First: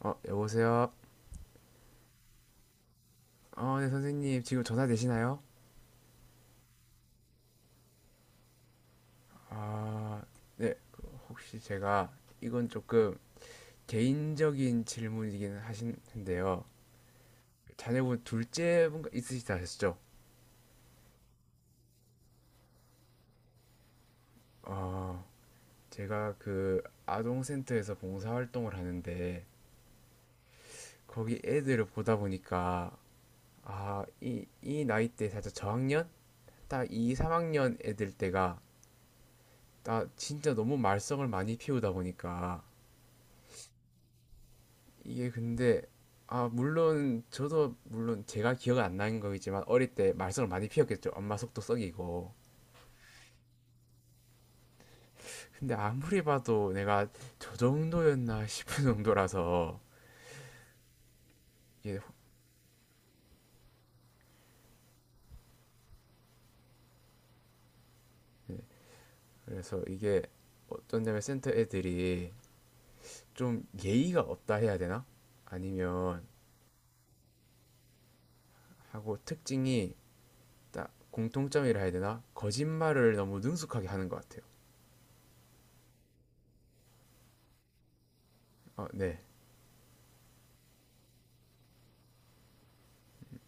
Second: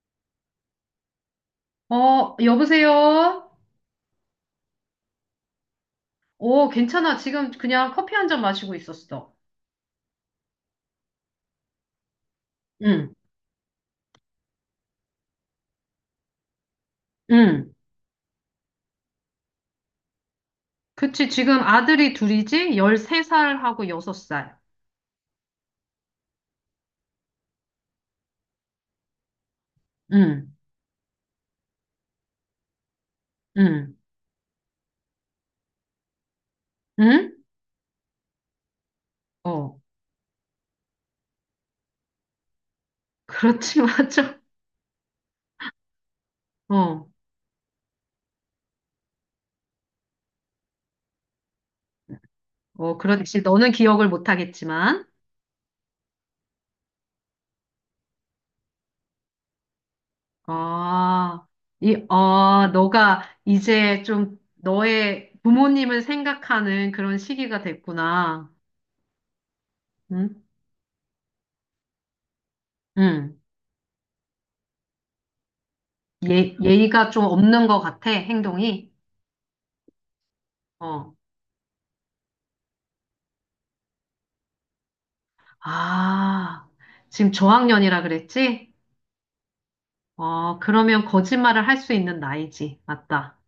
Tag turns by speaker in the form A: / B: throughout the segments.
A: 어, 여보세요?
B: 어, 여보세요?
A: 어, 네, 선생님. 지금 전화 되시나요?
B: 오, 괜찮아. 지금 그냥 커피 한잔 마시고 있었어.
A: 아, 네. 그 혹시 제가 이건
B: 응,
A: 조금 개인적인 질문이긴 하신데요.
B: 응.
A: 자녀분 둘째 분 있으시다 하셨죠?
B: 그치. 지금 아들이 둘이지? 13살하고 6살.
A: 어, 제가 그 아동센터에서 봉사활동을 하는데
B: 응,
A: 거기 애들을 보다 보니까
B: 응,
A: 아, 이 나이 때 살짝 저학년? 딱 2,
B: 응?
A: 3학년 애들 때가
B: 어,
A: 나 진짜 너무 말썽을 많이 피우다 보니까
B: 그렇지, 맞아.
A: 이게 근데, 아,
B: 어,
A: 물론 저도 물론 제가 기억 안 나는 거겠지만 어릴 때 말썽을 많이 피웠겠죠. 엄마 속도 썩이고.
B: 어, 그렇지. 너는 기억을 못 하겠지만.
A: 근데 아무리 봐도 내가 저 정도였나 싶은 정도라서,
B: 아,
A: 이게,
B: 너가 이제 좀 너의 부모님을 생각하는 그런 시기가 됐구나.
A: 그래서 이게
B: 응?
A: 어떤 점에 센터 애들이
B: 응.
A: 좀 예의가 없다 해야 되나? 아니면
B: 예, 예의가 좀 없는 것 같아, 행동이.
A: 하고 특징이, 딱
B: 어,
A: 공통점이라 해야 되나? 거짓말을 너무 능숙하게 하는 것 같아요.
B: 아, 지금 저학년이라 그랬지?
A: 어, 네.
B: 어, 그러면 거짓말을 할 수 있는 나이지. 맞다.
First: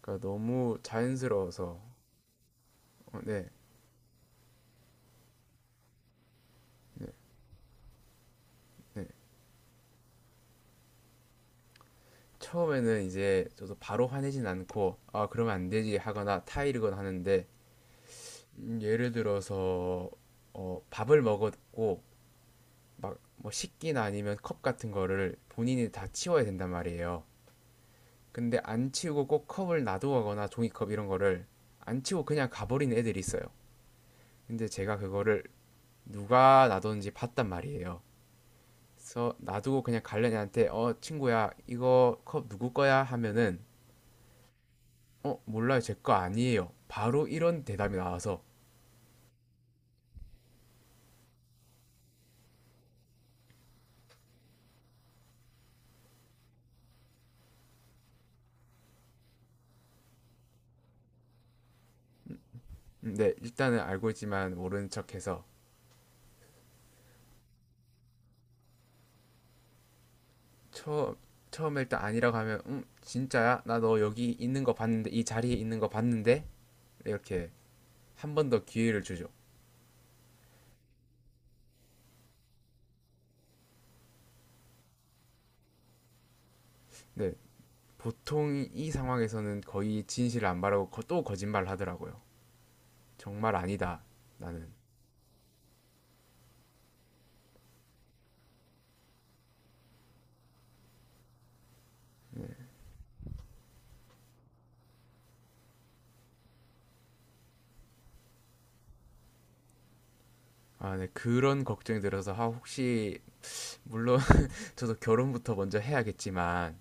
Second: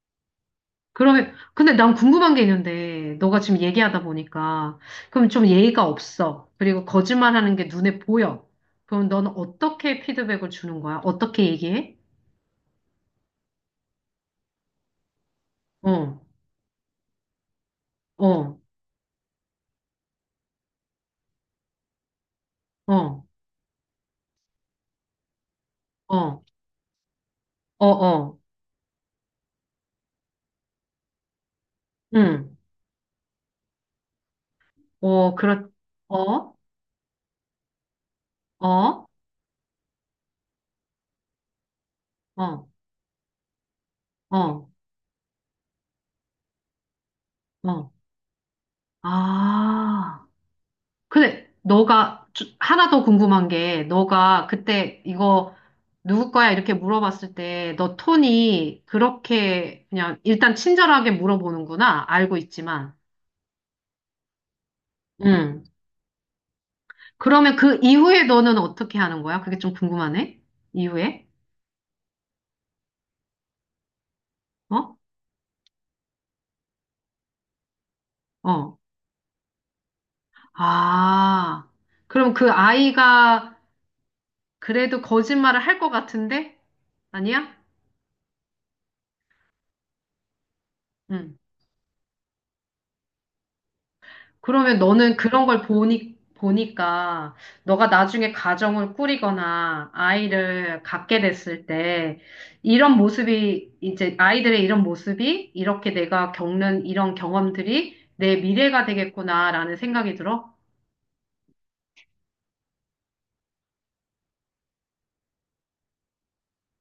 A: 그러니까 너무
B: 그러면, 근데
A: 자연스러워서.
B: 난 궁금한 게 있는데,
A: 어,
B: 너가
A: 네.
B: 지금 얘기하다 보니까, 그럼 좀 예의가 없어. 그리고
A: 네.
B: 거짓말하는 게 눈에 보여.
A: 네.
B: 그럼 너는 어떻게 피드백을 주는 거야? 어떻게 얘기해?
A: 처음에는 이제 저도 바로 화내진 않고 아 그러면 안 되지
B: 어,
A: 하거나 타이르거나 하는데,
B: 어,
A: 예를 들어서, 어, 밥을 먹었고
B: 어,
A: 뭐 식기나 아니면 컵 같은 거를 본인이 다
B: 어,
A: 치워야 된단 말이에요.
B: 어, 어,
A: 근데 안 치우고 꼭 컵을 놔두거나 종이컵 이런 거를 안 치우고 그냥
B: 응,
A: 가버리는 애들이 있어요. 근데 제가
B: 어,
A: 그거를
B: 어,
A: 누가 놔뒀는지 봤단 말이에요.
B: 어,
A: 그래서 놔두고 그냥 갈려니한테 어 친구야 이거 컵
B: 어,
A: 누구 거야 하면은,
B: 어,
A: 어, 몰라요. 제 거 아니에요. 바로 이런
B: 어,
A: 대답이 나와서.
B: 아. 근데 너가 하나 더 궁금한 게 너가 그때 이거 누구 거야? 이렇게 물어봤을 때 너 톤이 그렇게 그냥 일단 친절하게 물어보는구나. 알고 있지만.
A: 네, 일단은 알고 있지만 모르는 척해서.
B: 응. 그러면 그 이후에 너는 어떻게 하는 거야? 그게 좀 궁금하네.
A: 처음
B: 이후에?
A: 처음에 일단 아니라고 하면 진짜야? 나 너 여기 있는 거
B: 어?
A: 봤는데 이 자리에 있는 거 봤는데 이렇게 한 번 더
B: 어.
A: 기회를 주죠.
B: 아. 그럼 그 아이가 그래도 거짓말을 할 것 같은데?
A: 네,
B: 아니야?
A: 보통 이 상황에서는 거의 진실을 안 말하고 또
B: 응.
A: 거짓말을 하더라고요. 정말 아니다. 나는.
B: 그러면 너는 그런 걸 보니까 너가 나중에 가정을 꾸리거나 아이를 갖게 됐을 때 이런 모습이 이제 아이들의 이런 모습이 이렇게 내가 겪는 이런 경험들이 내 미래가 되겠구나라는 생각이 들어.
A: 아, 네, 그런 걱정이 들어서, 아, 혹시 물론 저도 결혼부터 먼저 해야겠지만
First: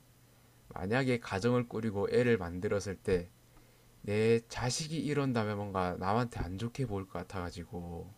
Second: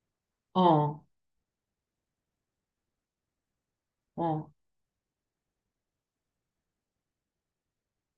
B: 어,
A: 만약에 가정을 꾸리고 애를 만들었을 때 내
B: 어.
A: 자식이 이런다면 뭔가 남한테 안 좋게 보일 것 같아가지고.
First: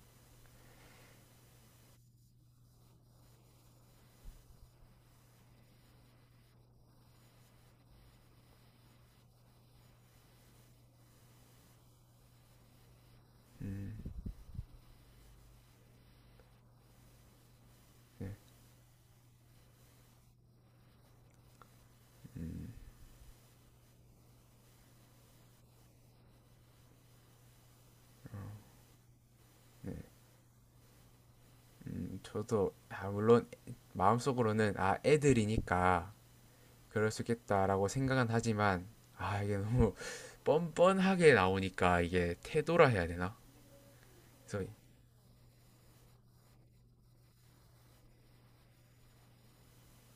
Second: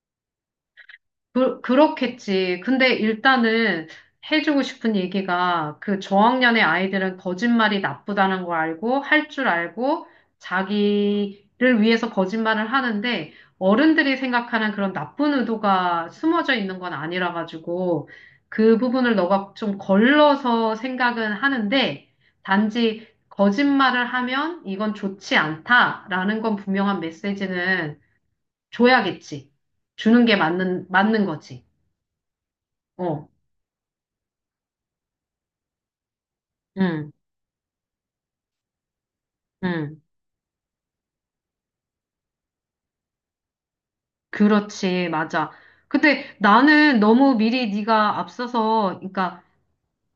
B: 그렇겠지. 근데 일단은 해주고 싶은 얘기가 그 저학년의 아이들은 거짓말이 나쁘다는 걸 알고 할 줄 알고 자기를 위해서 거짓말을 하는데 어른들이 생각하는 그런 나쁜 의도가 숨어져 있는 건 아니라 가지고 그 부분을 너가 좀 걸러서 생각은 하는데 단지 거짓말을 하면 이건 좋지 않다라는 건 분명한 메시지는 줘야겠지. 주는 게 맞는 거지.
A: 저도, 아,
B: 어,
A: 물론 마음속으로는, 아, 애들이니까 그럴
B: 응,
A: 수 있겠다라고 생각은 하지만, 아, 이게 너무
B: 응.
A: 뻔뻔하게 나오니까 이게 태도라 해야 되나? 그래서.
B: 그렇지, 맞아. 근데 나는 너무 미리 네가 앞서서, 그러니까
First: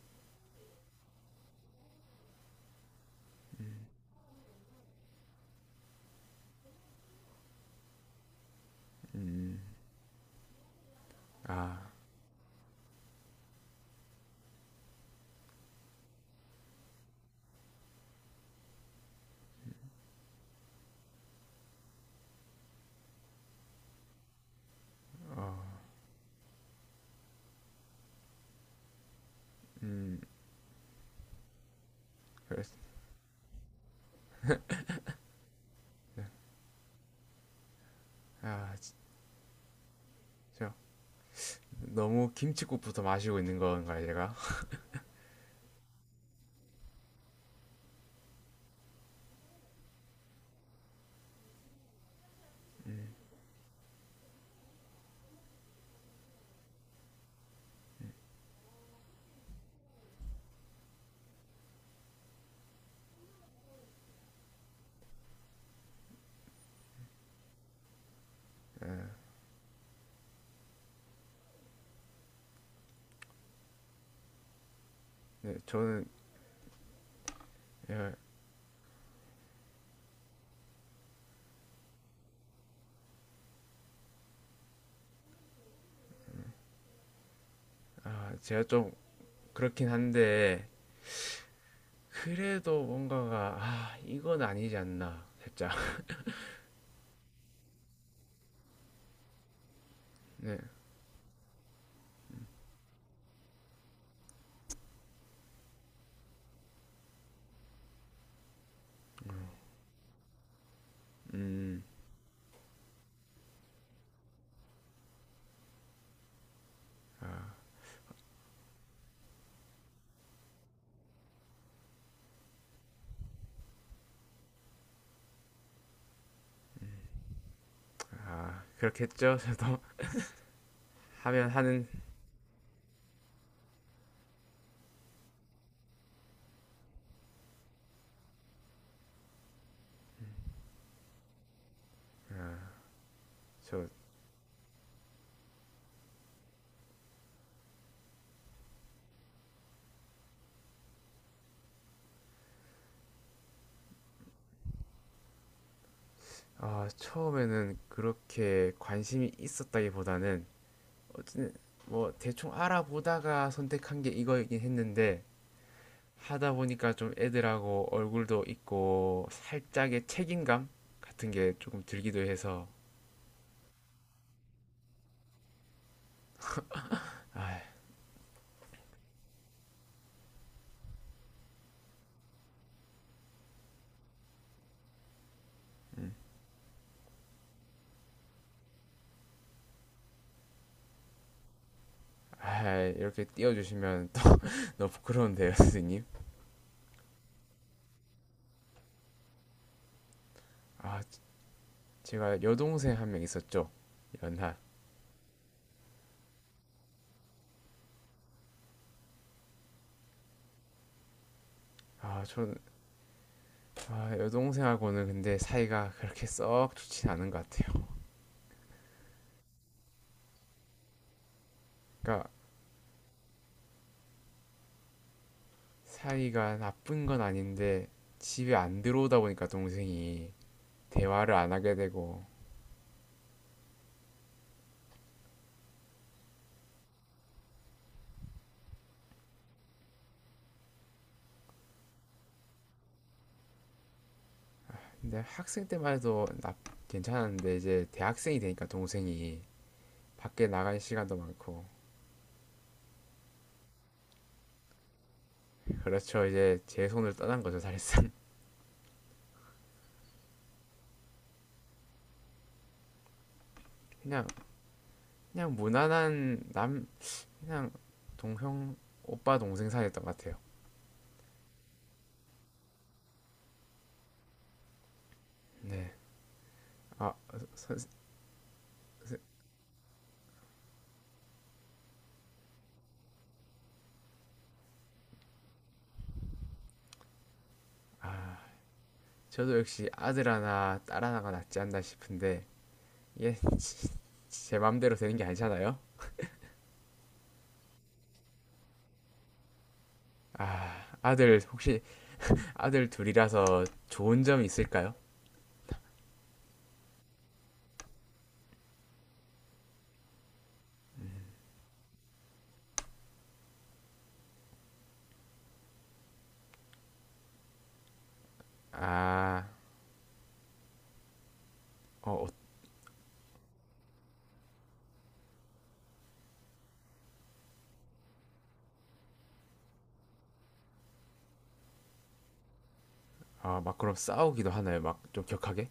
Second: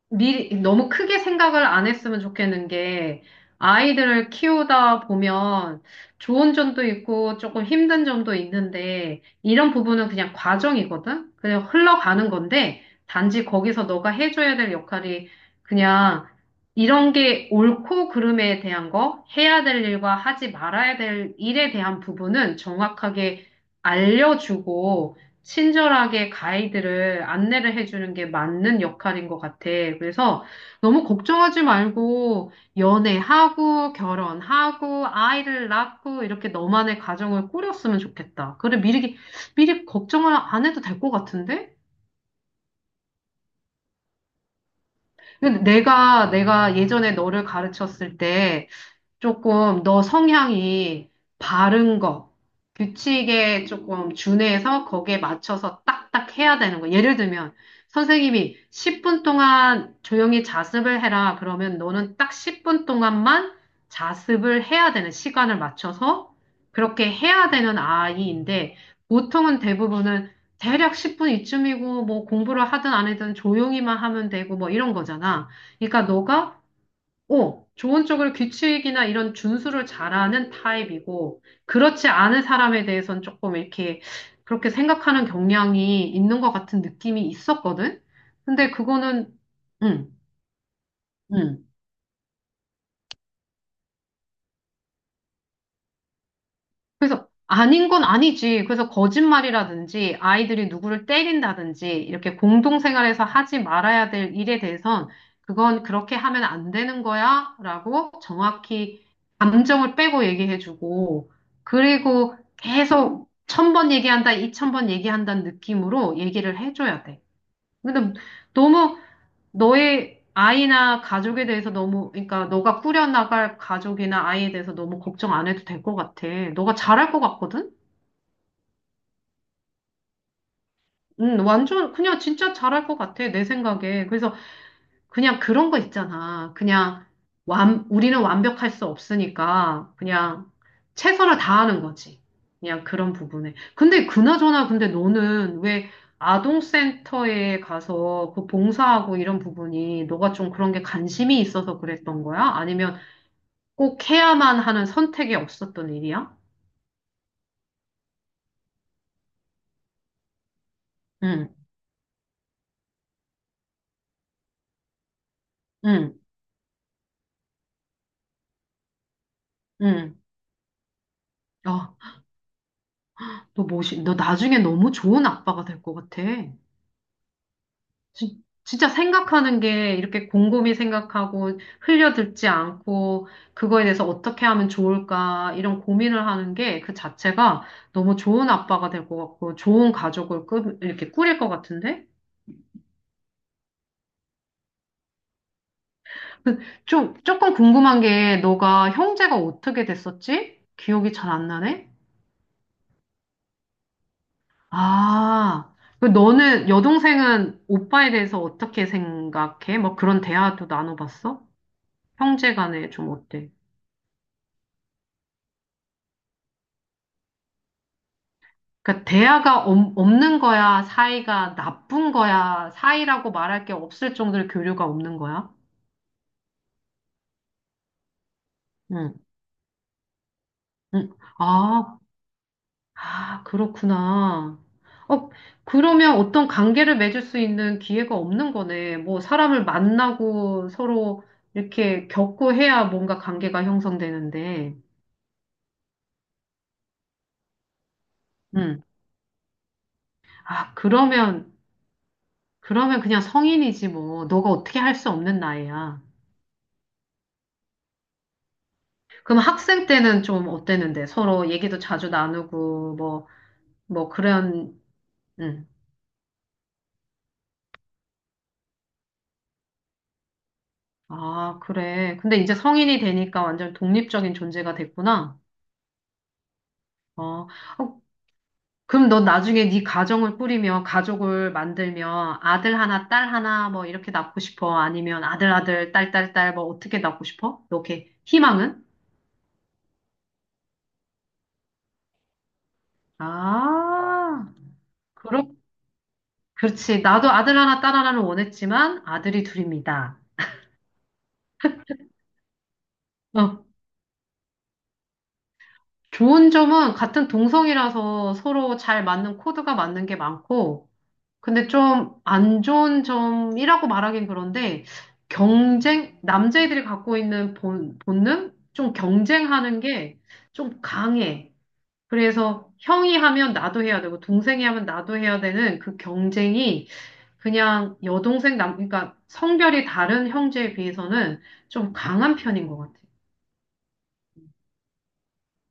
B: 미리 너무 크게 생각을 안 했으면 좋겠는 게 아이들을 키우다 보면 좋은 점도 있고 조금 힘든 점도 있는데 이런 부분은 그냥 과정이거든? 그냥 흘러가는 건데 단지 거기서 너가 해줘야 될 역할이 그냥 이런 게 옳고 그름에 대한 거, 해야 될 일과 하지 말아야 될 일에 대한 부분은 정확하게 알려주고 친절하게 가이드를 안내를 해주는 게 맞는 역할인 것 같아. 그래서 너무 걱정하지 말고
A: 그래서-
B: 연애하고 결혼하고 아이를 낳고 이렇게 너만의 가정을 꾸렸으면 좋겠다.
A: 아,
B: 그래 미리 걱정을 안
A: 진짜
B: 해도 될 것 같은데?
A: 너무 김칫국부터 마시고 있는 건가요 제가?
B: 근데 내가 예전에 너를 가르쳤을 때 조금 너 성향이 바른 거, 규칙에 조금 준해서 거기에 맞춰서 딱딱 해야 되는 거. 예를 들면, 선생님이 10분 동안 조용히 자습을 해라. 그러면 너는 딱 10분 동안만 자습을 해야 되는 시간을 맞춰서 그렇게 해야 되는 아이인데, 보통은 대부분은 대략 10분 이쯤이고, 뭐 공부를 하든 안 하든 조용히만 하면 되고, 뭐 이런 거잖아.
A: 네,
B: 그러니까
A: 저는.
B: 너가 어, 좋은
A: 예,
B: 쪽으로 규칙이나 이런 준수를 잘하는 타입이고, 그렇지 않은 사람에 대해서는 조금 이렇게 그렇게 생각하는 경향이 있는 것 같은 느낌이 있었거든?
A: 아, 제가
B: 근데
A: 좀
B: 그거는,
A: 그렇긴
B: 응,
A: 한데,
B: 응.
A: 그래도 뭔가가, 아, 이건 아니지 않나 살짝.
B: 아닌 건 아니지. 그래서 거짓말이라든지
A: 네,
B: 아이들이 누구를 때린다든지 이렇게 공동생활에서 하지 말아야 될 일에 대해선 그건 그렇게 하면 안 되는 거야 라고 정확히 감정을 빼고 얘기해주고
A: 음
B: 그리고 계속 1000번 얘기한다, 2000번 얘기한다는 느낌으로 얘기를 해줘야 돼. 근데 너무 너의 아이나 가족에 대해서 너무, 그러니까 너가 꾸려나갈 가족이나 아이에 대해서 너무 걱정 안 해도 될 것 같아. 너가 잘할 것 같거든?
A: 아, 그렇겠죠. 저도. 하면 하는.
B: 완전 그냥 진짜 잘할 것 같아, 내 생각에. 그래서 그냥 그런 거 있잖아. 그냥 우리는 완벽할 수 없으니까 그냥 최선을 다하는 거지. 그냥 그런 부분에.
A: 저,
B: 근데 그나저나 근데 너는 왜 아동센터에 가서 그 봉사하고 이런 부분이 너가 좀 그런 게 관심이 있어서 그랬던 거야? 아니면 꼭 해야만 하는 선택이 없었던 일이야?
A: 아, 처음에는 그렇게 관심이 있었다기보다는,
B: 응,
A: 어쨌든 뭐 대충 알아보다가 선택한 게 이거이긴 했는데,
B: 응,
A: 하다 보니까 좀 애들하고 얼굴도 있고 살짝의
B: 응.
A: 책임감 같은 게 조금
B: 아,
A: 들기도 해서.
B: 너 나중에 너무 좋은 아빠가 될 것 같아.
A: 아,
B: 진짜 생각하는 게 이렇게 곰곰이 생각하고 흘려듣지 않고 그거에 대해서 어떻게 하면 좋을까 이런 고민을 하는 게 그 자체가 너무 좋은 아빠가 될 것 같고 좋은 가족을 이렇게 꾸릴 것 같은데?
A: 아, 이렇게 띄워주시면 또 너무 부끄러운데요, 선생님.
B: 그 조금 궁금한 게 너가 형제가 어떻게 됐었지?
A: 아,
B: 기억이 잘 안 나네?
A: 제가 여동생 한 명 있었죠. 연하.
B: 아, 그 너는 여동생은 오빠에 대해서 어떻게 생각해? 뭐 그런 대화도 나눠봤어?
A: 아,
B: 형제
A: 전.
B: 간에 좀 어때?
A: 아, 여동생하고는 근데 사이가 그렇게 썩 좋진 않은 것 같아요.
B: 그러니까 대화가 없는 거야? 사이가 나쁜
A: 그러니까
B: 거야? 사이라고 말할 게 없을 정도로 교류가 없는 거야?
A: 사이가 나쁜 건 아닌데 집에 안
B: 응,
A: 들어오다 보니까 동생이
B: 응.
A: 대화를 안 하게
B: 아,
A: 되고.
B: 아, 그렇구나. 어, 그러면 어떤 관계를 맺을 수 있는 기회가 없는 거네. 뭐 사람을 만나고 서로 이렇게 겪고 해야 뭔가 관계가 형성되는데.
A: 근데 학생 때만 해도 나 괜찮았는데 이제 대학생이 되니까
B: 응.
A: 동생이 밖에
B: 아,
A: 나갈 시간도 많고.
B: 그러면 그냥 성인이지 뭐. 너가 어떻게 할 수 없는 나이야.
A: 그렇죠. 이제 제 손을 떠난 거죠 사실상.
B: 그럼 학생 때는 좀 어땠는데? 서로 얘기도 자주 나누고, 뭐, 뭐,
A: 그냥
B: 그런,
A: 그냥
B: 응.
A: 무난한 남, 그냥 동형, 오빠 동생 사이였던 것 같아요.
B: 아, 그래. 근데 이제 성인이 되니까 완전 독립적인 존재가 됐구나.
A: 네. 아,
B: 어, 어, 그럼 너 나중에 네 가정을 꾸리며, 가족을 만들며, 아들 하나, 딸 하나, 뭐, 이렇게 낳고 싶어? 아니면 아들, 아들, 딸, 딸, 딸, 뭐, 어떻게 낳고 싶어? 너 이렇게 희망은?
A: 저도 역시 아들 하나, 딸 하나가 낫지 않나 싶은데, 이게
B: 아,
A: 제 맘대로 되는 게
B: 그렇,
A: 아니잖아요?
B: 그렇지. 나도 아들 하나, 딸 하나는 원했지만, 아들이 둘입니다.
A: 아, 아들, 혹시 아들 둘이라서
B: 어.
A: 좋은 점이 있을까요?
B: 좋은 점은 같은 동성이라서 서로 잘 맞는 코드가 맞는 게 많고, 근데 좀 안 좋은 점이라고 말하긴 그런데, 경쟁, 남자애들이 갖고 있는 본능? 좀
A: 아,
B: 경쟁하는 게 좀 강해.
A: 어, 어,
B: 그래서 형이 하면 나도 해야 되고, 동생이 하면 나도 해야 되는 그 경쟁이 그냥 여동생, 그러니까 성별이 다른 형제에 비해서는 좀 강한 편인 것 같아요.
A: 아, 막 그럼 싸우기도 하나요? 막 좀 격하게?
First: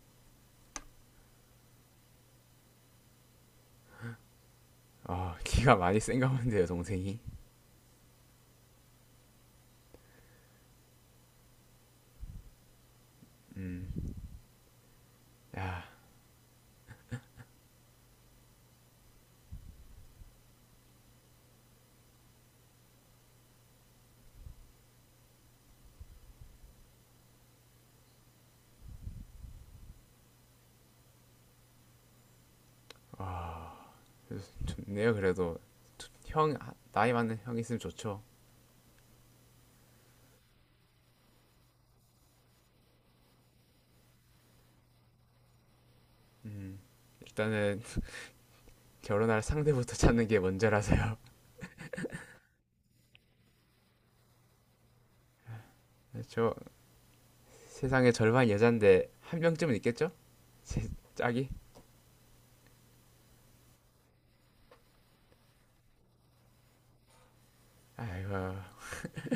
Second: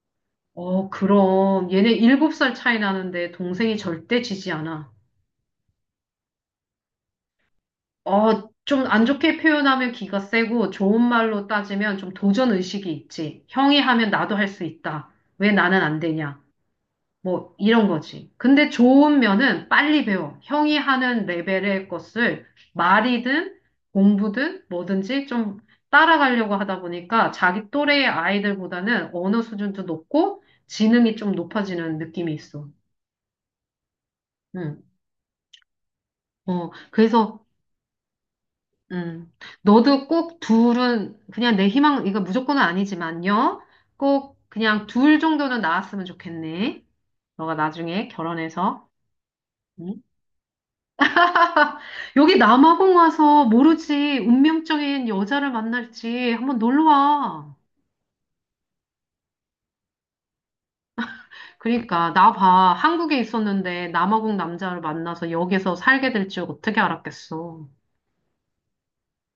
B: 어, 그럼. 얘네 7살 차이 나는데 동생이 절대 지지 않아.
A: 아, 기가 많이 센가 본데요, 동생이.
B: 어, 좀 안 좋게 표현하면 기가 세고 좋은 말로 따지면 좀 도전 의식이 있지. 형이 하면 나도 할 수 있다. 왜 나는
A: 야,
B: 안 되냐. 뭐 이런 거지. 근데 좋은 면은 빨리 배워. 형이 하는 레벨의 것을 말이든 공부든 뭐든지 좀 따라가려고 하다 보니까 자기 또래의 아이들보다는 언어 수준도 높고 지능이 좀 높아지는 느낌이 있어. 응.
A: 좋네요, 그래도. 형,
B: 어,
A: 아, 나이 많은
B: 그래서,
A: 형 있으면 좋죠.
B: 음, 너도 꼭 둘은, 그냥 내 희망, 이거 무조건은 아니지만요. 꼭 그냥 둘 정도는 나왔으면 좋겠네. 너가
A: 일단은.
B: 나중에 결혼해서.
A: 결혼할 상대부터
B: 응?
A: 찾는 게 먼저라서요.
B: 여기 남아공 와서 모르지, 운명적인 여자를 만날지
A: 저,
B: 한번 놀러 와.
A: 세상의 절반 여잔데 한 명쯤은 있겠죠? 제 짝이?
B: 그러니까, 나 봐. 한국에 있었는데 남아공 남자를 만나서 여기서 살게 될 줄 어떻게 알았겠어.
A: 아이고,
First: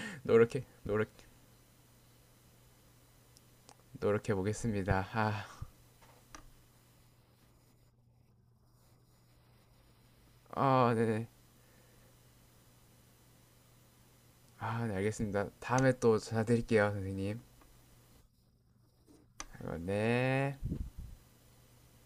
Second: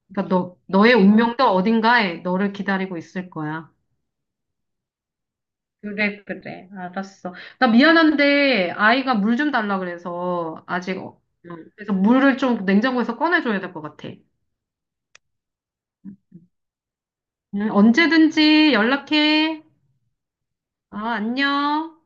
B: 그러니까 너,
A: 노력해
B: 너의
A: 노력
B: 운명도 어딘가에 너를 기다리고 있을 거야.
A: 노력해 보겠습니다. 아,
B: 그래, 그래. 알았어. 나 미안한데, 아이가 물 좀 달라 그래서,
A: 어,
B: 아직,
A: 네네.
B: 그래서 물을 좀 냉장고에서 꺼내줘야 될 것 같아.
A: 아, 네 알겠습니다. 다음에 또 전화 드릴게요, 선생님.
B: 언제든지 연락해.
A: 아이고, 네.
B: 아, 안녕.